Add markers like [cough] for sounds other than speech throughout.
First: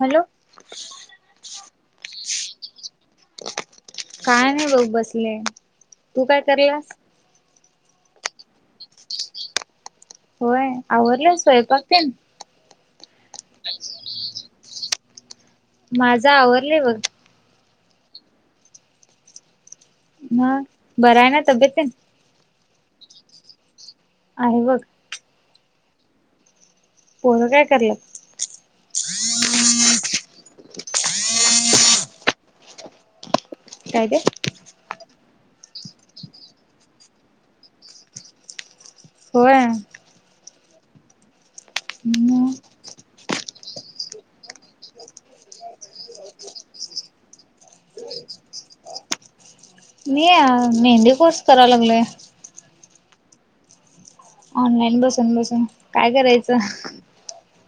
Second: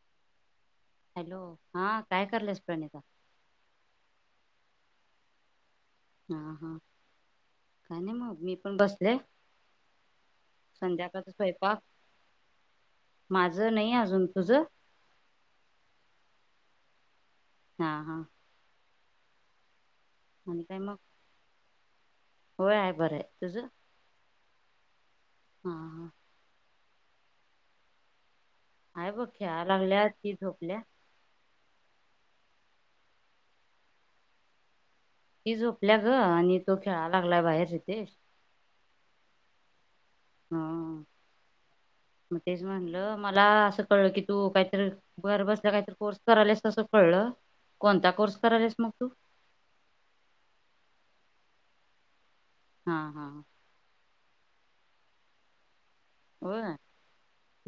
Hello. Hello हा काय करलंस प्रणता. काय नाही बघ बसले. तू हा काय हा करलास काय नाही मग मी पण बसले होय आवरडलं स्वयंपाक ते ना माझं नाही अजून तुझं माझा आवरले बघ हा हा ह आणि काय मग बराय ना तब्येत होय आहे बरं आहे तुझं आहे बघ हा हा पणं काय करलं आहेय बघ ख्या लागल्याी झोपल्या काय काे ती झोपल्या ग आणि तो खेळाला लागलाय बाहेरच इिथे होय हा मग हम्म तेच म्हणलं मला असं कळलं की तू काहीतरी घर बसल्या काहीतरी कोर्स करालास असं कळलं कोणता कोर्स करायलास मग तू मी या मेहंदी कोूस करायला लागलेय हा हा ऑनलाईन बसून बसून काय करायचं होय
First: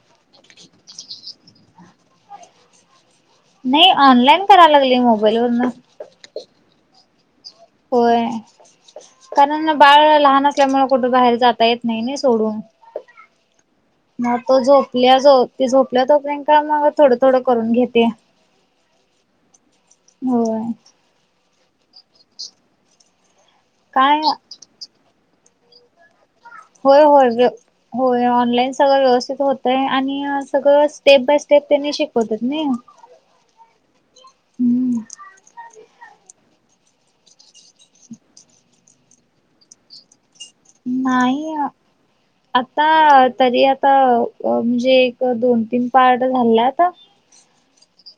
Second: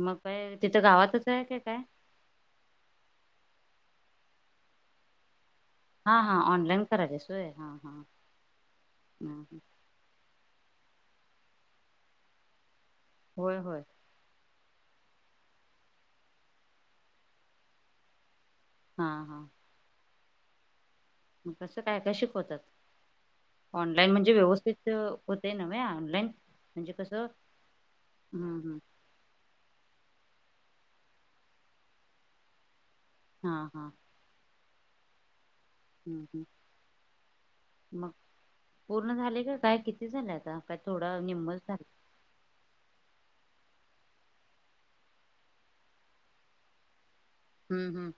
मग तिथं गावातच आहे का काय नाही ऑनलाईन कराय लागली मोबाईल वन हा हा ऑनलाईन करायलास होय हा हा होय होय कारण बाळ लहान असल्यामुळे फोटो बाहेर जाता येत नाही ना सोडून होय होय मग तो झोपल्या जो झोपल्या तोपर् का मग थोडं थोडं करून घेते हा हा होय मग कसं काय काय शिकवतात ऑनलाइन काय म्हणजे व्यवस्थित होते नवहे ऑनलाईन म्हणजे होय कसं होय होय हम्म ऑनलाईन हम्म सगळं व्यवस्थित होतय आणि सगळं स्टेप बाय स्टेप त्यांनी शिकवतात ना हा हा हम् ह मग पूर्ण झाले का काय किती झालेत नाही आता तरी आ आता म्हणजे एक दोन तीन पार्ट झाला आता हम्म हम्म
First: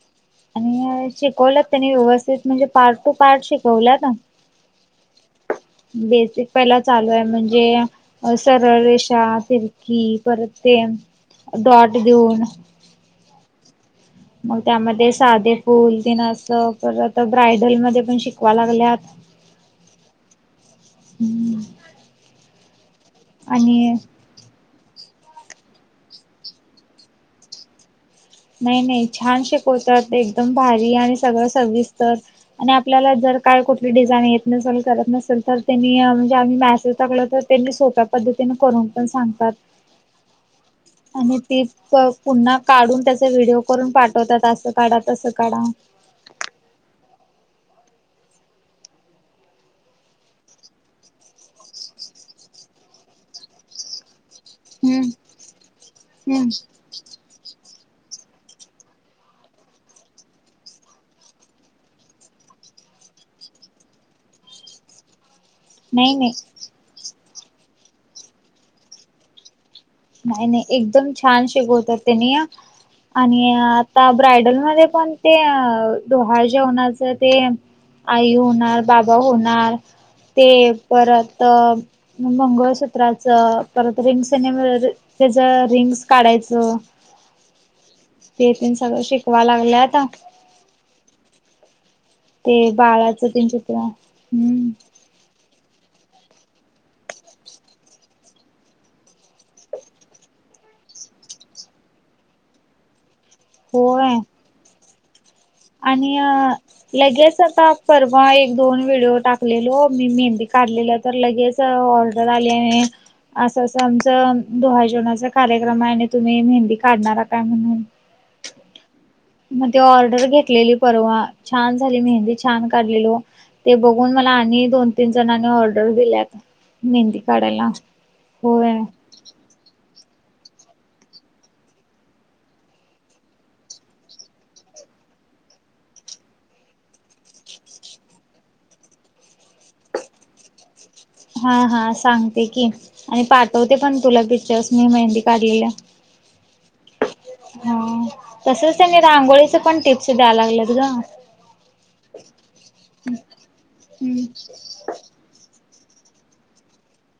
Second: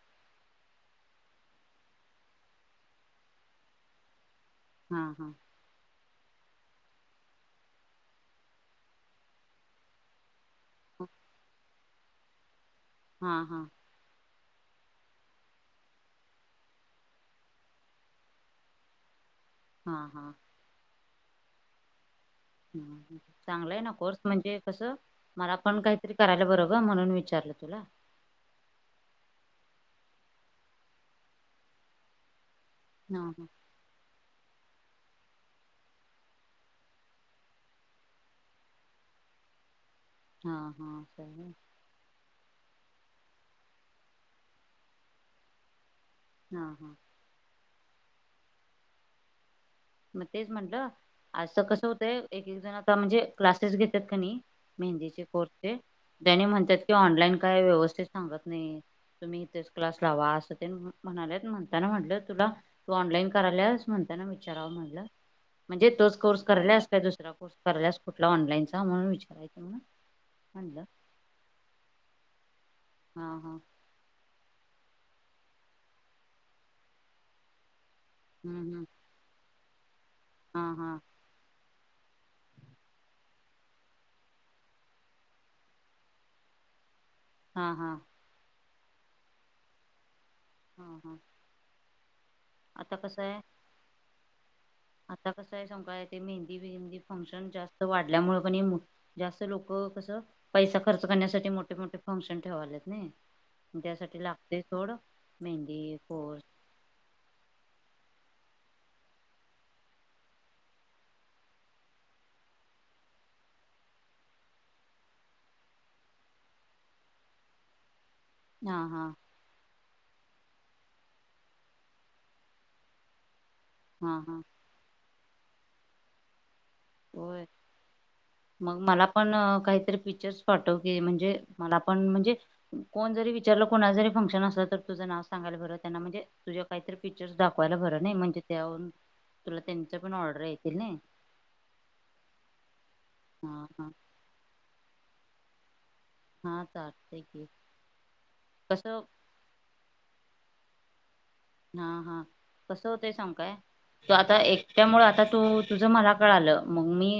आणि शिकवलंत त्यांनी व्यवस्थित म्हणजे पार्ट टू पार्ट शिकवला ना हा हा बेसिक पहिला चालू आहे म्हणजे सरळ रेषा सिरकी परत ते दॉट देऊन हा हा मग त्यामध्ये साधे फुल त ना अस परत ब्रायडल मध्ये पण शिकवा लागल्यात हा हा हम्म चांगलाय ना कोर्स म्हणजे कस मला आपण काहीतरी करायला बरोबबर म्हणून विचारलं तुला नाही नाही छान शिकवतात एकदम भारी आणि सगळं सविस्तर आणि आपल्याला हा जर हा काय कुठली डिझाईन येत नसेल त नसेल तर त्यांनी म्हणजे आम्ही मॅसेज टाकल तर त्यांनी सोप्या पद्धतीने करून पण सांगतात हा- हा आणि चालेल. ती-तो पुन्हा काढून त्याचा व्हिडिओ करून पाठवतात असं काढा तसं काढा हा -हा मग तेच म्हटलं आज तर कस होतंय एक -एक जण का म्हणजे क्लासेस घेत्यात कणी हम्म मेहंदीचे कोर्स तेन तेनी हम्म म्हणतात की ऑनलाइन काय व्यवस्था तुम्ही ते सांगत नाही तुम्ही इथेच क्लास लावा अस तेन‌ म्हणून म्हणाल्यात म्हटल तुला ऑनलाईन करायल्यास म्हणता ना विचारा म्हटलं म्हणजे नाही तोच नाही कोर्स करायलास काय दुसरा कराल्यास कुठला ऑनलानचा म्हणून विचारयच नाही -नाही एकदम छान शिकवतात त्यांनी हा आणि हा आता ब्रायडल झालय पण ते अ डोहाळजेवणाच ते आई हम्म होणार, हम्म बाबा होणार ते हा हा परत मंगळसूत्राचं परत रिंग सेनेमरी त्याच रिंग्स काढायचं हा- हा ते तेन सगळं शिकवा लागल्यात [inaudible] हा- हा [inaudible] ते आता कसं बाळाचं आहे तीन चित्र हुं.. आता कसं आहे सांगू काय ते मेहंदी- बेंदी फंक्शन जास्त वाढल्यामुळे कणी जास्त लोकं हो कस पैसा खर्च करण्यासाठी मोठे -मोठे फंक्शन ठेवल्यात नय. होय त्यासाठी लागतय सोड मेहंदी आणि कोर्स लगेच आता परवा एक दोन व्हिडिओ टाकलेलो मी मेहंदी काढलेलं तर लगेच ऑर्डर आली आणि असं -असं आमचं डोहाळे जेवणाचा कार्यक्रम आहे आणि तुम्ही मेहंदी काढणारा काय म्हणून? हा- हा मग ती ऑर्डर घेतलेली परवा छान झाली मेहंदी छान काढलेलो. ते बघून हा मला हा आणि दोन- तीन जणांनी ऑर्डर दिल्यात. मेहंदी होय काढायला होय. इमेजेस पाठव की म्हणजे मलापण म्हणजे कोण जरी विचारलं, कुणाचं जरी फंक्शन असलं तर तुझं नाव सांगायला बरं त्यांना म्हणजे तुझ्या काहीतरी पिक्चर्स दाखवायला बरं नाही म्हणजे त्यावरून तुला त्यांच पण ऑर्डर येतील नाई हा -हा सांगते की आणि हा पाठवते हा पण तुला पिक्चर्स मी मेहंदी काढ लेलं. हा चालतंय की हा [inaudible] तसच कसं तेनी रांगोळीच पण टिप्स दयालागलेत ग हा -हा कसं होतंय सांगू काय तू हम्म. आता एकट्या मूळ आता तू तुझं मला कळालं मग मी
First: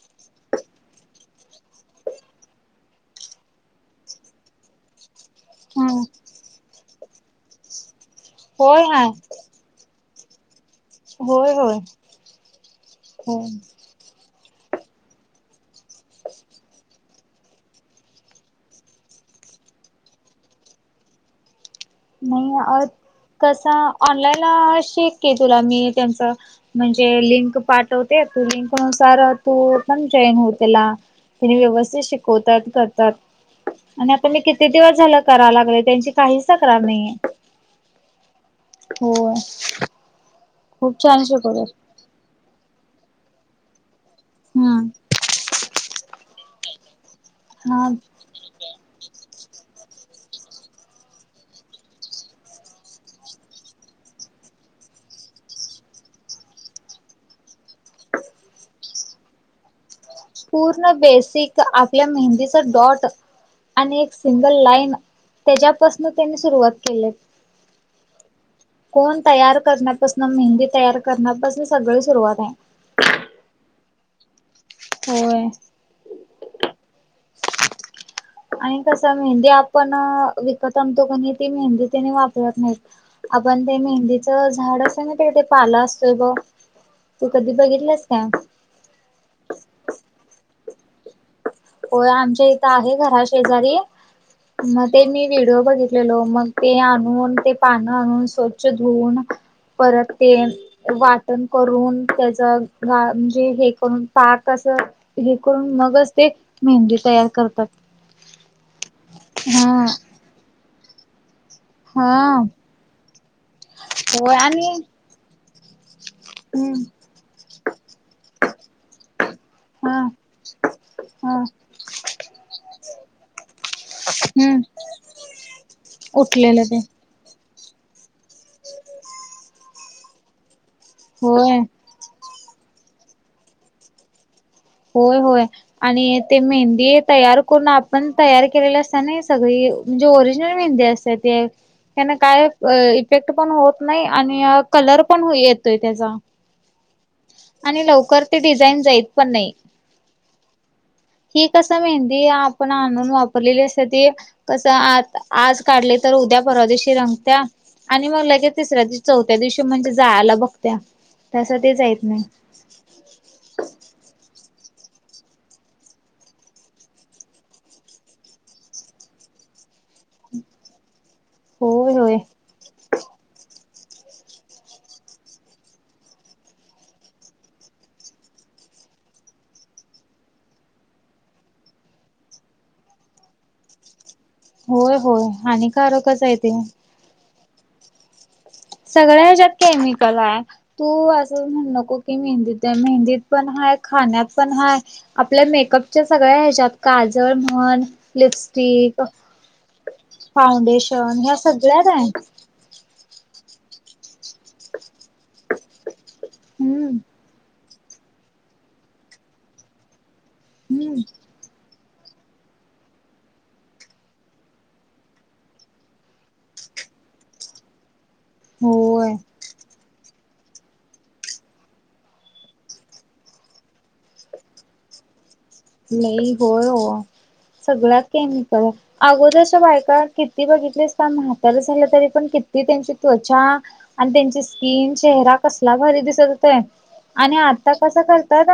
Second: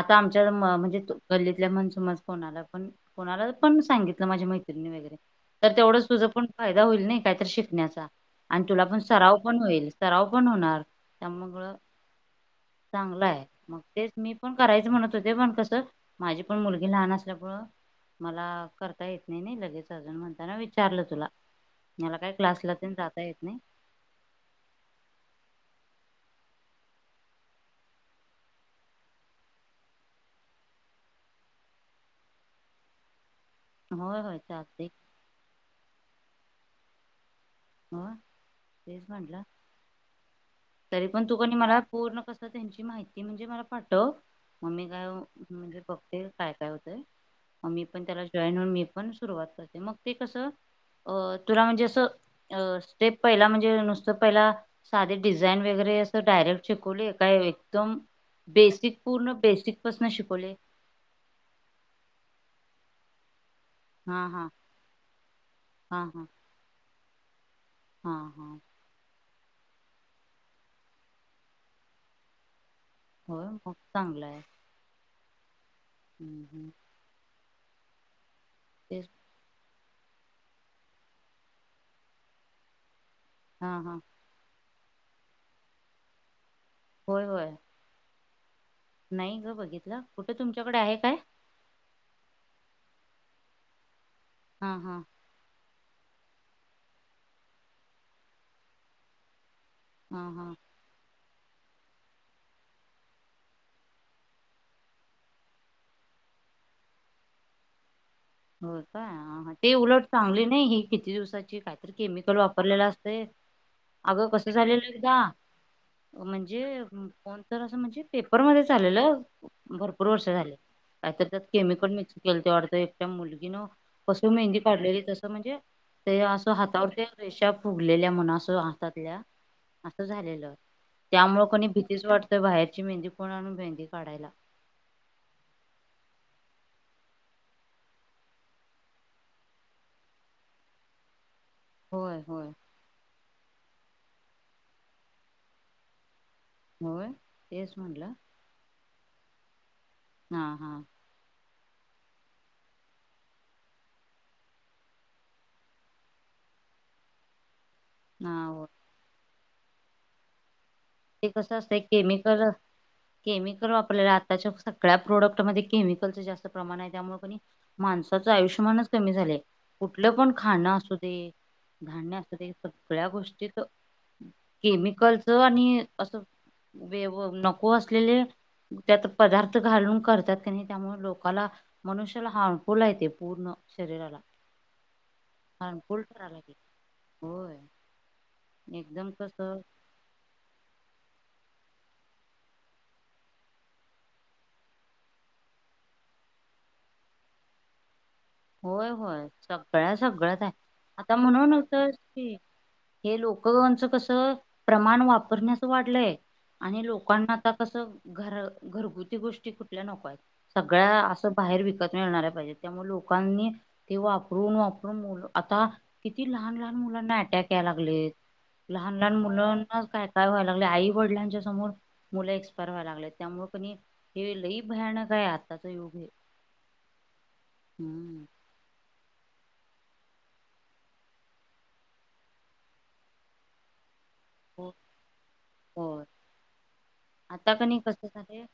आता आमच्या म्हणजे तू गल्लीतल्या म्हण कोणाला पण, कोणाला पण सांगितलं माझ्या माहि नी वगैरे तर हा तेवढंच तुझ पण फायदा होईल नाही काहीतर शिकण्याचा आणि होय तुला पण हाय सराव पण होईल. सराव पण होणार होय त्यामुगळं होय. चांगलं आहे, होय. मग तेच मी पण करायच म्हणत होते पण कस माझी पण मुलगी लहान अस त्यामुळं मला करता येत नाही लगेचच म्हणताना विचारलं तुला मला काय नाही क्लासला अ तेन जात कसं ऑनलाईनला शिक की तुला मी त्याचं म्हणजे लिंक पाठवते तू लिंकनुसार तू पण जॉइन होऊ पला तेनी व्यवस्थित शिकवतात, करतात. आणि होय आता होय मी किती चालतंय दिवस झालं करा लागलोय त्यांची काहीच तक्रार नाहीये. [inaudible] ह तेच होय म्हटलं खूप तरी छान पण तू क नई शिकवतात. मला पूर्ण कस त्यांची माहिती म्हणजे मला पाठव मग मी हम्म काय म्हणजे बघते काय- काय होतय. मग मी हा पण त्याला जॉईन होऊन मी पण सुरुवात करते मग ते कसं अ तुला म्हणजे असं अ स्टेप पहिला म्हणजे नुसतं पहिला साधे डिझाईन वगैरे असं डायरेक्ट शिकवले काय? एकदम बेसिक, पूर्ण बेसिक पासन शिकवले पूर्ण बेसिक आपल्या मेहंदीच डॉट आणि एक हा हा सिंगल लाईन हा त्याच्यापासून हा त्यांनी सुरुवात केलय हा हा तयार करण्यापासंन मेहंदी तयार करण्यापासन सगळी सुरुवात आहे. चांगलंय होय हम्म हम्म. आणि कस तेच मेहंदी आपण विकत आणतो क नाही ती मेहंदी त्याने वापरत नाहीत. आपण हा ते हा मेहंदीचं झाड असत ना, ते ते पाला असतोय ब होय तू होय कधी बघितल्यास काय त्याच्याकडे आहे काय? होय आमच्या इथं आहे घरा शेजारी हा मग हा ते मी व्हिडिओ बघित मग ते आणून ते पानं आणून स्वच्छ धुऊन परत हा ते हा वा करून त्याचा, म्हणजे हे करून पार्क असं हे करून मगच ते मेहंदी तयार करतात. हो, काय ते हा उलट चांगली नाही ह किती दिवसाची काहीतरी केमिकल हा वापरलेलं असतं, अगं होय कसं आणि झालेलं एकदा म्हणजे हम्म कोण तर असं म्हणजे पेपरमध्येध्ये चालेलं हा भरपूर वर्ष झाले कायत तर त्यात हा केमिकल मिक्स केलंते वाढत. त्या मुलगीनं कस मेहंदी हम्म पाडलेली, तसं म्हणजे ते असं उठलेलं ते हातावर रेषा फुगलेल्या म्हण असं हातातल्या असं झालेलं त्यामुळे होय. कोणी भीतीच वाटतय बाहेरची मेहंदी कोण आणून मेहंदी काढायला होय, होय, आणि ते मेहंदी तयार करून आपण तयार केलेले असता नई सगळी म्हणजे ओरिजिनल मिळतय अस ते त्याने होय काय होय इफेक्ट पण होत नाही, आणि कलर पण येतोय त्याचा होय तेच आणि म्हटलं लवकर ते डिझाईन जाईत पण नाही. हा हा. कस मेहंदी आपण आणून, वापरलेली असत्या ती कस आज काढले तर उद्या परवा दिवशी रंगत्या, आणि मग हा लगे हो तिसऱ्या दिवशी चौथ्या दिवशी म्हणजे जायला बघ ते कसं असतंय केमिकल केमिकल वापरल्याल असतय आत्ताच्या सगळ्या प्रोडक्टमध्ये केमिकलच जास्त प्रमाण आहे, त्यामुळे पण माणसाचं आयुष्यमानच कमी झालय. कुठलं पण खाणं अस होय धान्य होय असत ते सगळ्या गोष्टीत केमिकलच आणि असं वे नको असलेले त्यात पदार्थ घालून करतात, त्यांनी त्यामुळे लोकाला मनुष्याला हार्मफुल य तेे पूर्ण शरीरला होय होय आणि हानिकारकच आहे ते. होय एकदम सगळ्या ह्याच्यात कसं केमिकल आहे. तू असं म्हण नको, की मेहंदीत पण हाय मेहंदीत पण हाय, खाण्यात पण हाय, आपल्या मे कपच्या सगळ्या ह्याच्यात काजळ म्हण होय, लिपस्टिक होय, सगळ्या सगळ्यात हाय, आता फाउंडेशन ह्या म्हणूनच सगळ्यात होत आहे की हे लोकचं कस प्रमाण वापरण्याच वाढलंय आणि हम्म लोकांना आता कस घर घरगुती गोष्टी कुठल्या नको आहेत सगळ्या हम्म असं बाहेर विकत मिळणा्या पाहिजे त्यामुळे लोक लोकांनी ते वापरून वापरून मु आता किती लहान लहान मुलांना अटॅक यायला लागलेत लहान लहान होय. मुलं काय व्हाय लागलय, आई वडिलांच्या समोर मुलं एक्सपायर व्हाय लागल्यात त्यामुळे की नई [unintelligible] [inaudible] नाही, होय सगळ्या हम्म. केमिकल अगोदरच्या बायका किती बघितलीस का म्हातार झालं तरी पण किती त्यांची त्वचा आणि त्यांची हो स्किन चेहरा कसला भारी होय दिसत होतोय आणि आता कणी कस कसं झालंय करतात,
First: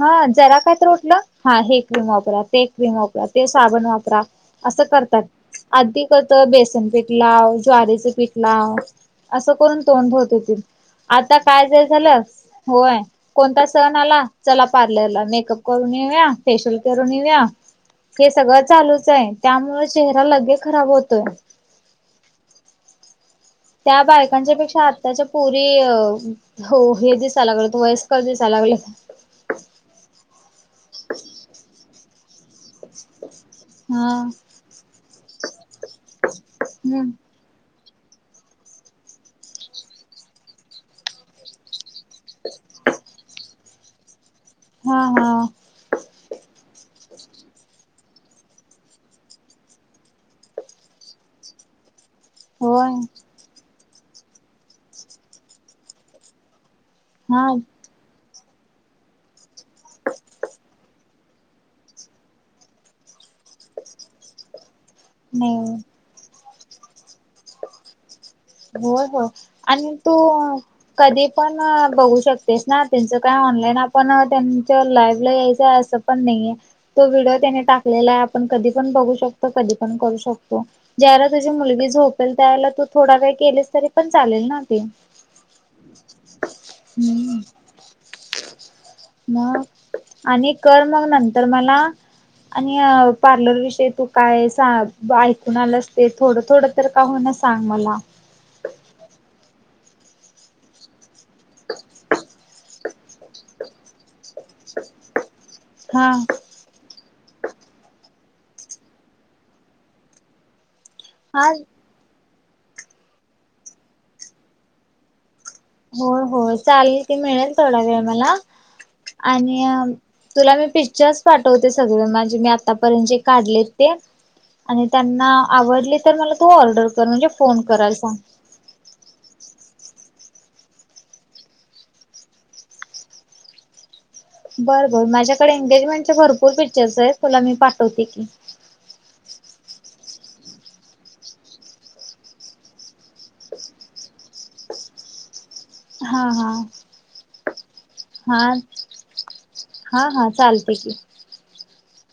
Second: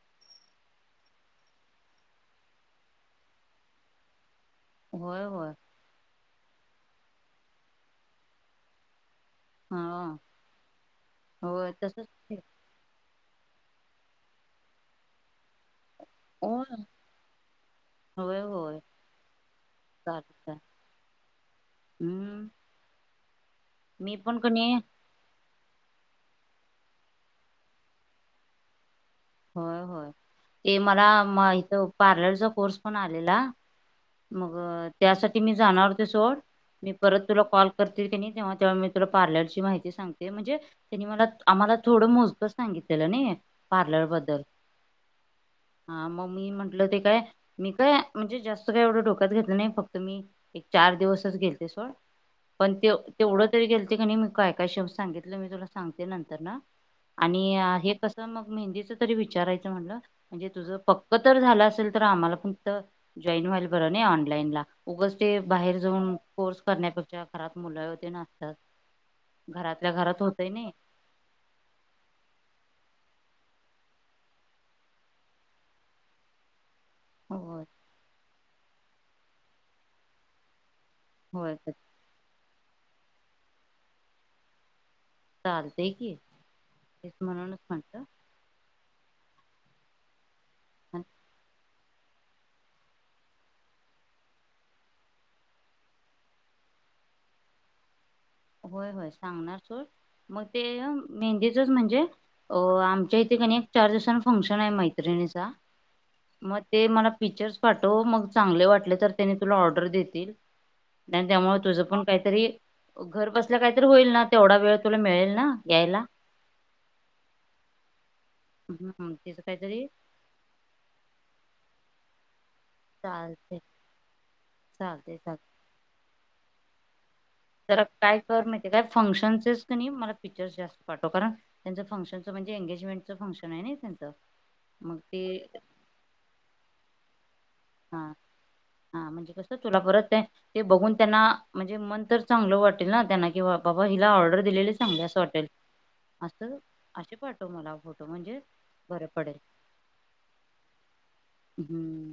ह जरा काय तर उठ हा, हे क्रीम वापरा, ते कम वापरा, ते साबण वापरा असं करतात होय होय आधी कस, बेसन पिठ लाव, ज्वारीच पिठ लाव असं करून हा तोंड धुवत येतील, आता काय होय जाय तसच झालं होय कोणता सण आला चला पार्लरला, मेकअप करून येऊया, होय. फेशियल करून येऊया हे होय सगळ होय चालूच ये, त्यामुळे चेहरा लगेच खराब होतो. हुं त्या बायकांच्या पेक्षा आताच्या पोर हो हे दिसाय लागल वयस्क दिसायला लागल्यात होय होय, ते मला मा इथ पार्लरचा कोर्स पण आलेला हा मग, त्यासाठी मी जाणार ओते सोड, मी हम्म परत तुला कॉल करते त्यांनी तेव्हा तेव्हा मी तुला पार्लरची माहिती सांगते म्हणजे त्यांनी मला आम्हाला थोडं मोजक सांगितलेल नायी, पार्लर बद्दल हा हा हा मग, ममी म्हंटल ते काय मी काय म्हणजे जास्त काही एवढ डोक्यात घेतल नयी फक्त मी एक चार दिवसच गेलते सोड पण ते होय तेवढ तरी गेलते क नइ मी, काय काय शब सांगितल मी तुला सांगते नंतर न हा आणि या हे कस मग मेहंदीच तरी विचारायच म्हणल म्हणजे तुझ पक्क तर झाल असेल तर आम्हाला फक्त [unintelligible] बर नई ऑनलाईन ला उगाच ते बाहेर जाऊन कोर्स करण्या हो हो घरातल्या आणि तू घरात होतय नाही कधी पण ब होऊ शकतेस ना त्यांच काय ऑनलाईन आपण त्यांच लाईव ला यायच अस पण नईये. तो व्हिडिओ त्याने होय टाकलेला आहे आपण कधी पण बघू शकतो कधी पण करू शकतो. ज्याला तुझी होय मुलगी झोपेल त्या वेयेला तू थोडा वेळ केलेस तरी पण चालेल ना ते? चालतेय की तेच हम्म म्हणून च मग आणि कर मग आणि नंतर मला आणि पार्लर विषयी तू काय सा ऐकून आलास ते थोड थोड तर का हो ना सांग मला. होय होय सांगणार सो मग ते मेहंदीचच म्हणजे अ आमच्या इथे [unintelligible] चार दिवसा फंक्शन आहे मैत्रिणीचा हा म ते मला फीचर्स पाठव मग चांगले वाटले तर त्याने तुला ऑर्डर देतील. आणि हा त्यामुळे तुझ पण काईतरी घर बसल्या काई तरी होईल ना तेवढा वेळ तुला मिळेल ना. यायला हो हो चालेल की मिळेल थोडा वेळ मला. हम्म, तिचं आणि अ काहीतरी तुला मी पिक्चर्स पाठवते सगळे माझे मी आ आतापर्यंत जे चालते काढले ते आणि चालते त्यांना चालते आवडले तर मला तू ऑर्डर कर म्हणजे फोन जरा करायला सांग काय कर नायित काय फंक्शनस का नायी मला पिक्चर्स जास्त पाठो कारण त्यांच फंक्शनच म्हणजे एंगेजमेंटच फंक्शन आहे ना त्यांच. बर बर माझ्याकडे एंगेजमेंटचे भरपूर पिक्चर्स ये तुला मी पाठवते की स तुला परत ते बघून त्यांना म्हणजे मन तर चांगल वाटेल ना त्यांना की बा हिला ऑर्डर ग वाटेल हा अस हा असे पाठव मला फो हा हा हा चालते की हम्म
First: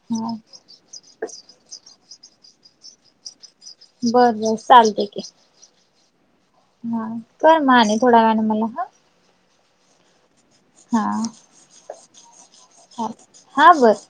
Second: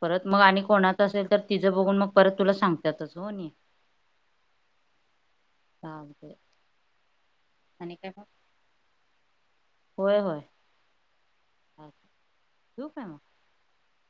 परत हा मग आणि कोणात असेल तर तिज बघून मग परत तुला सांगतातच होन्य बर बर चालते की हाव ते हा कर माणे थोड्या वेळाने मला ह होय होय हा चालतंय. ठेवू काय ह मग हा बस.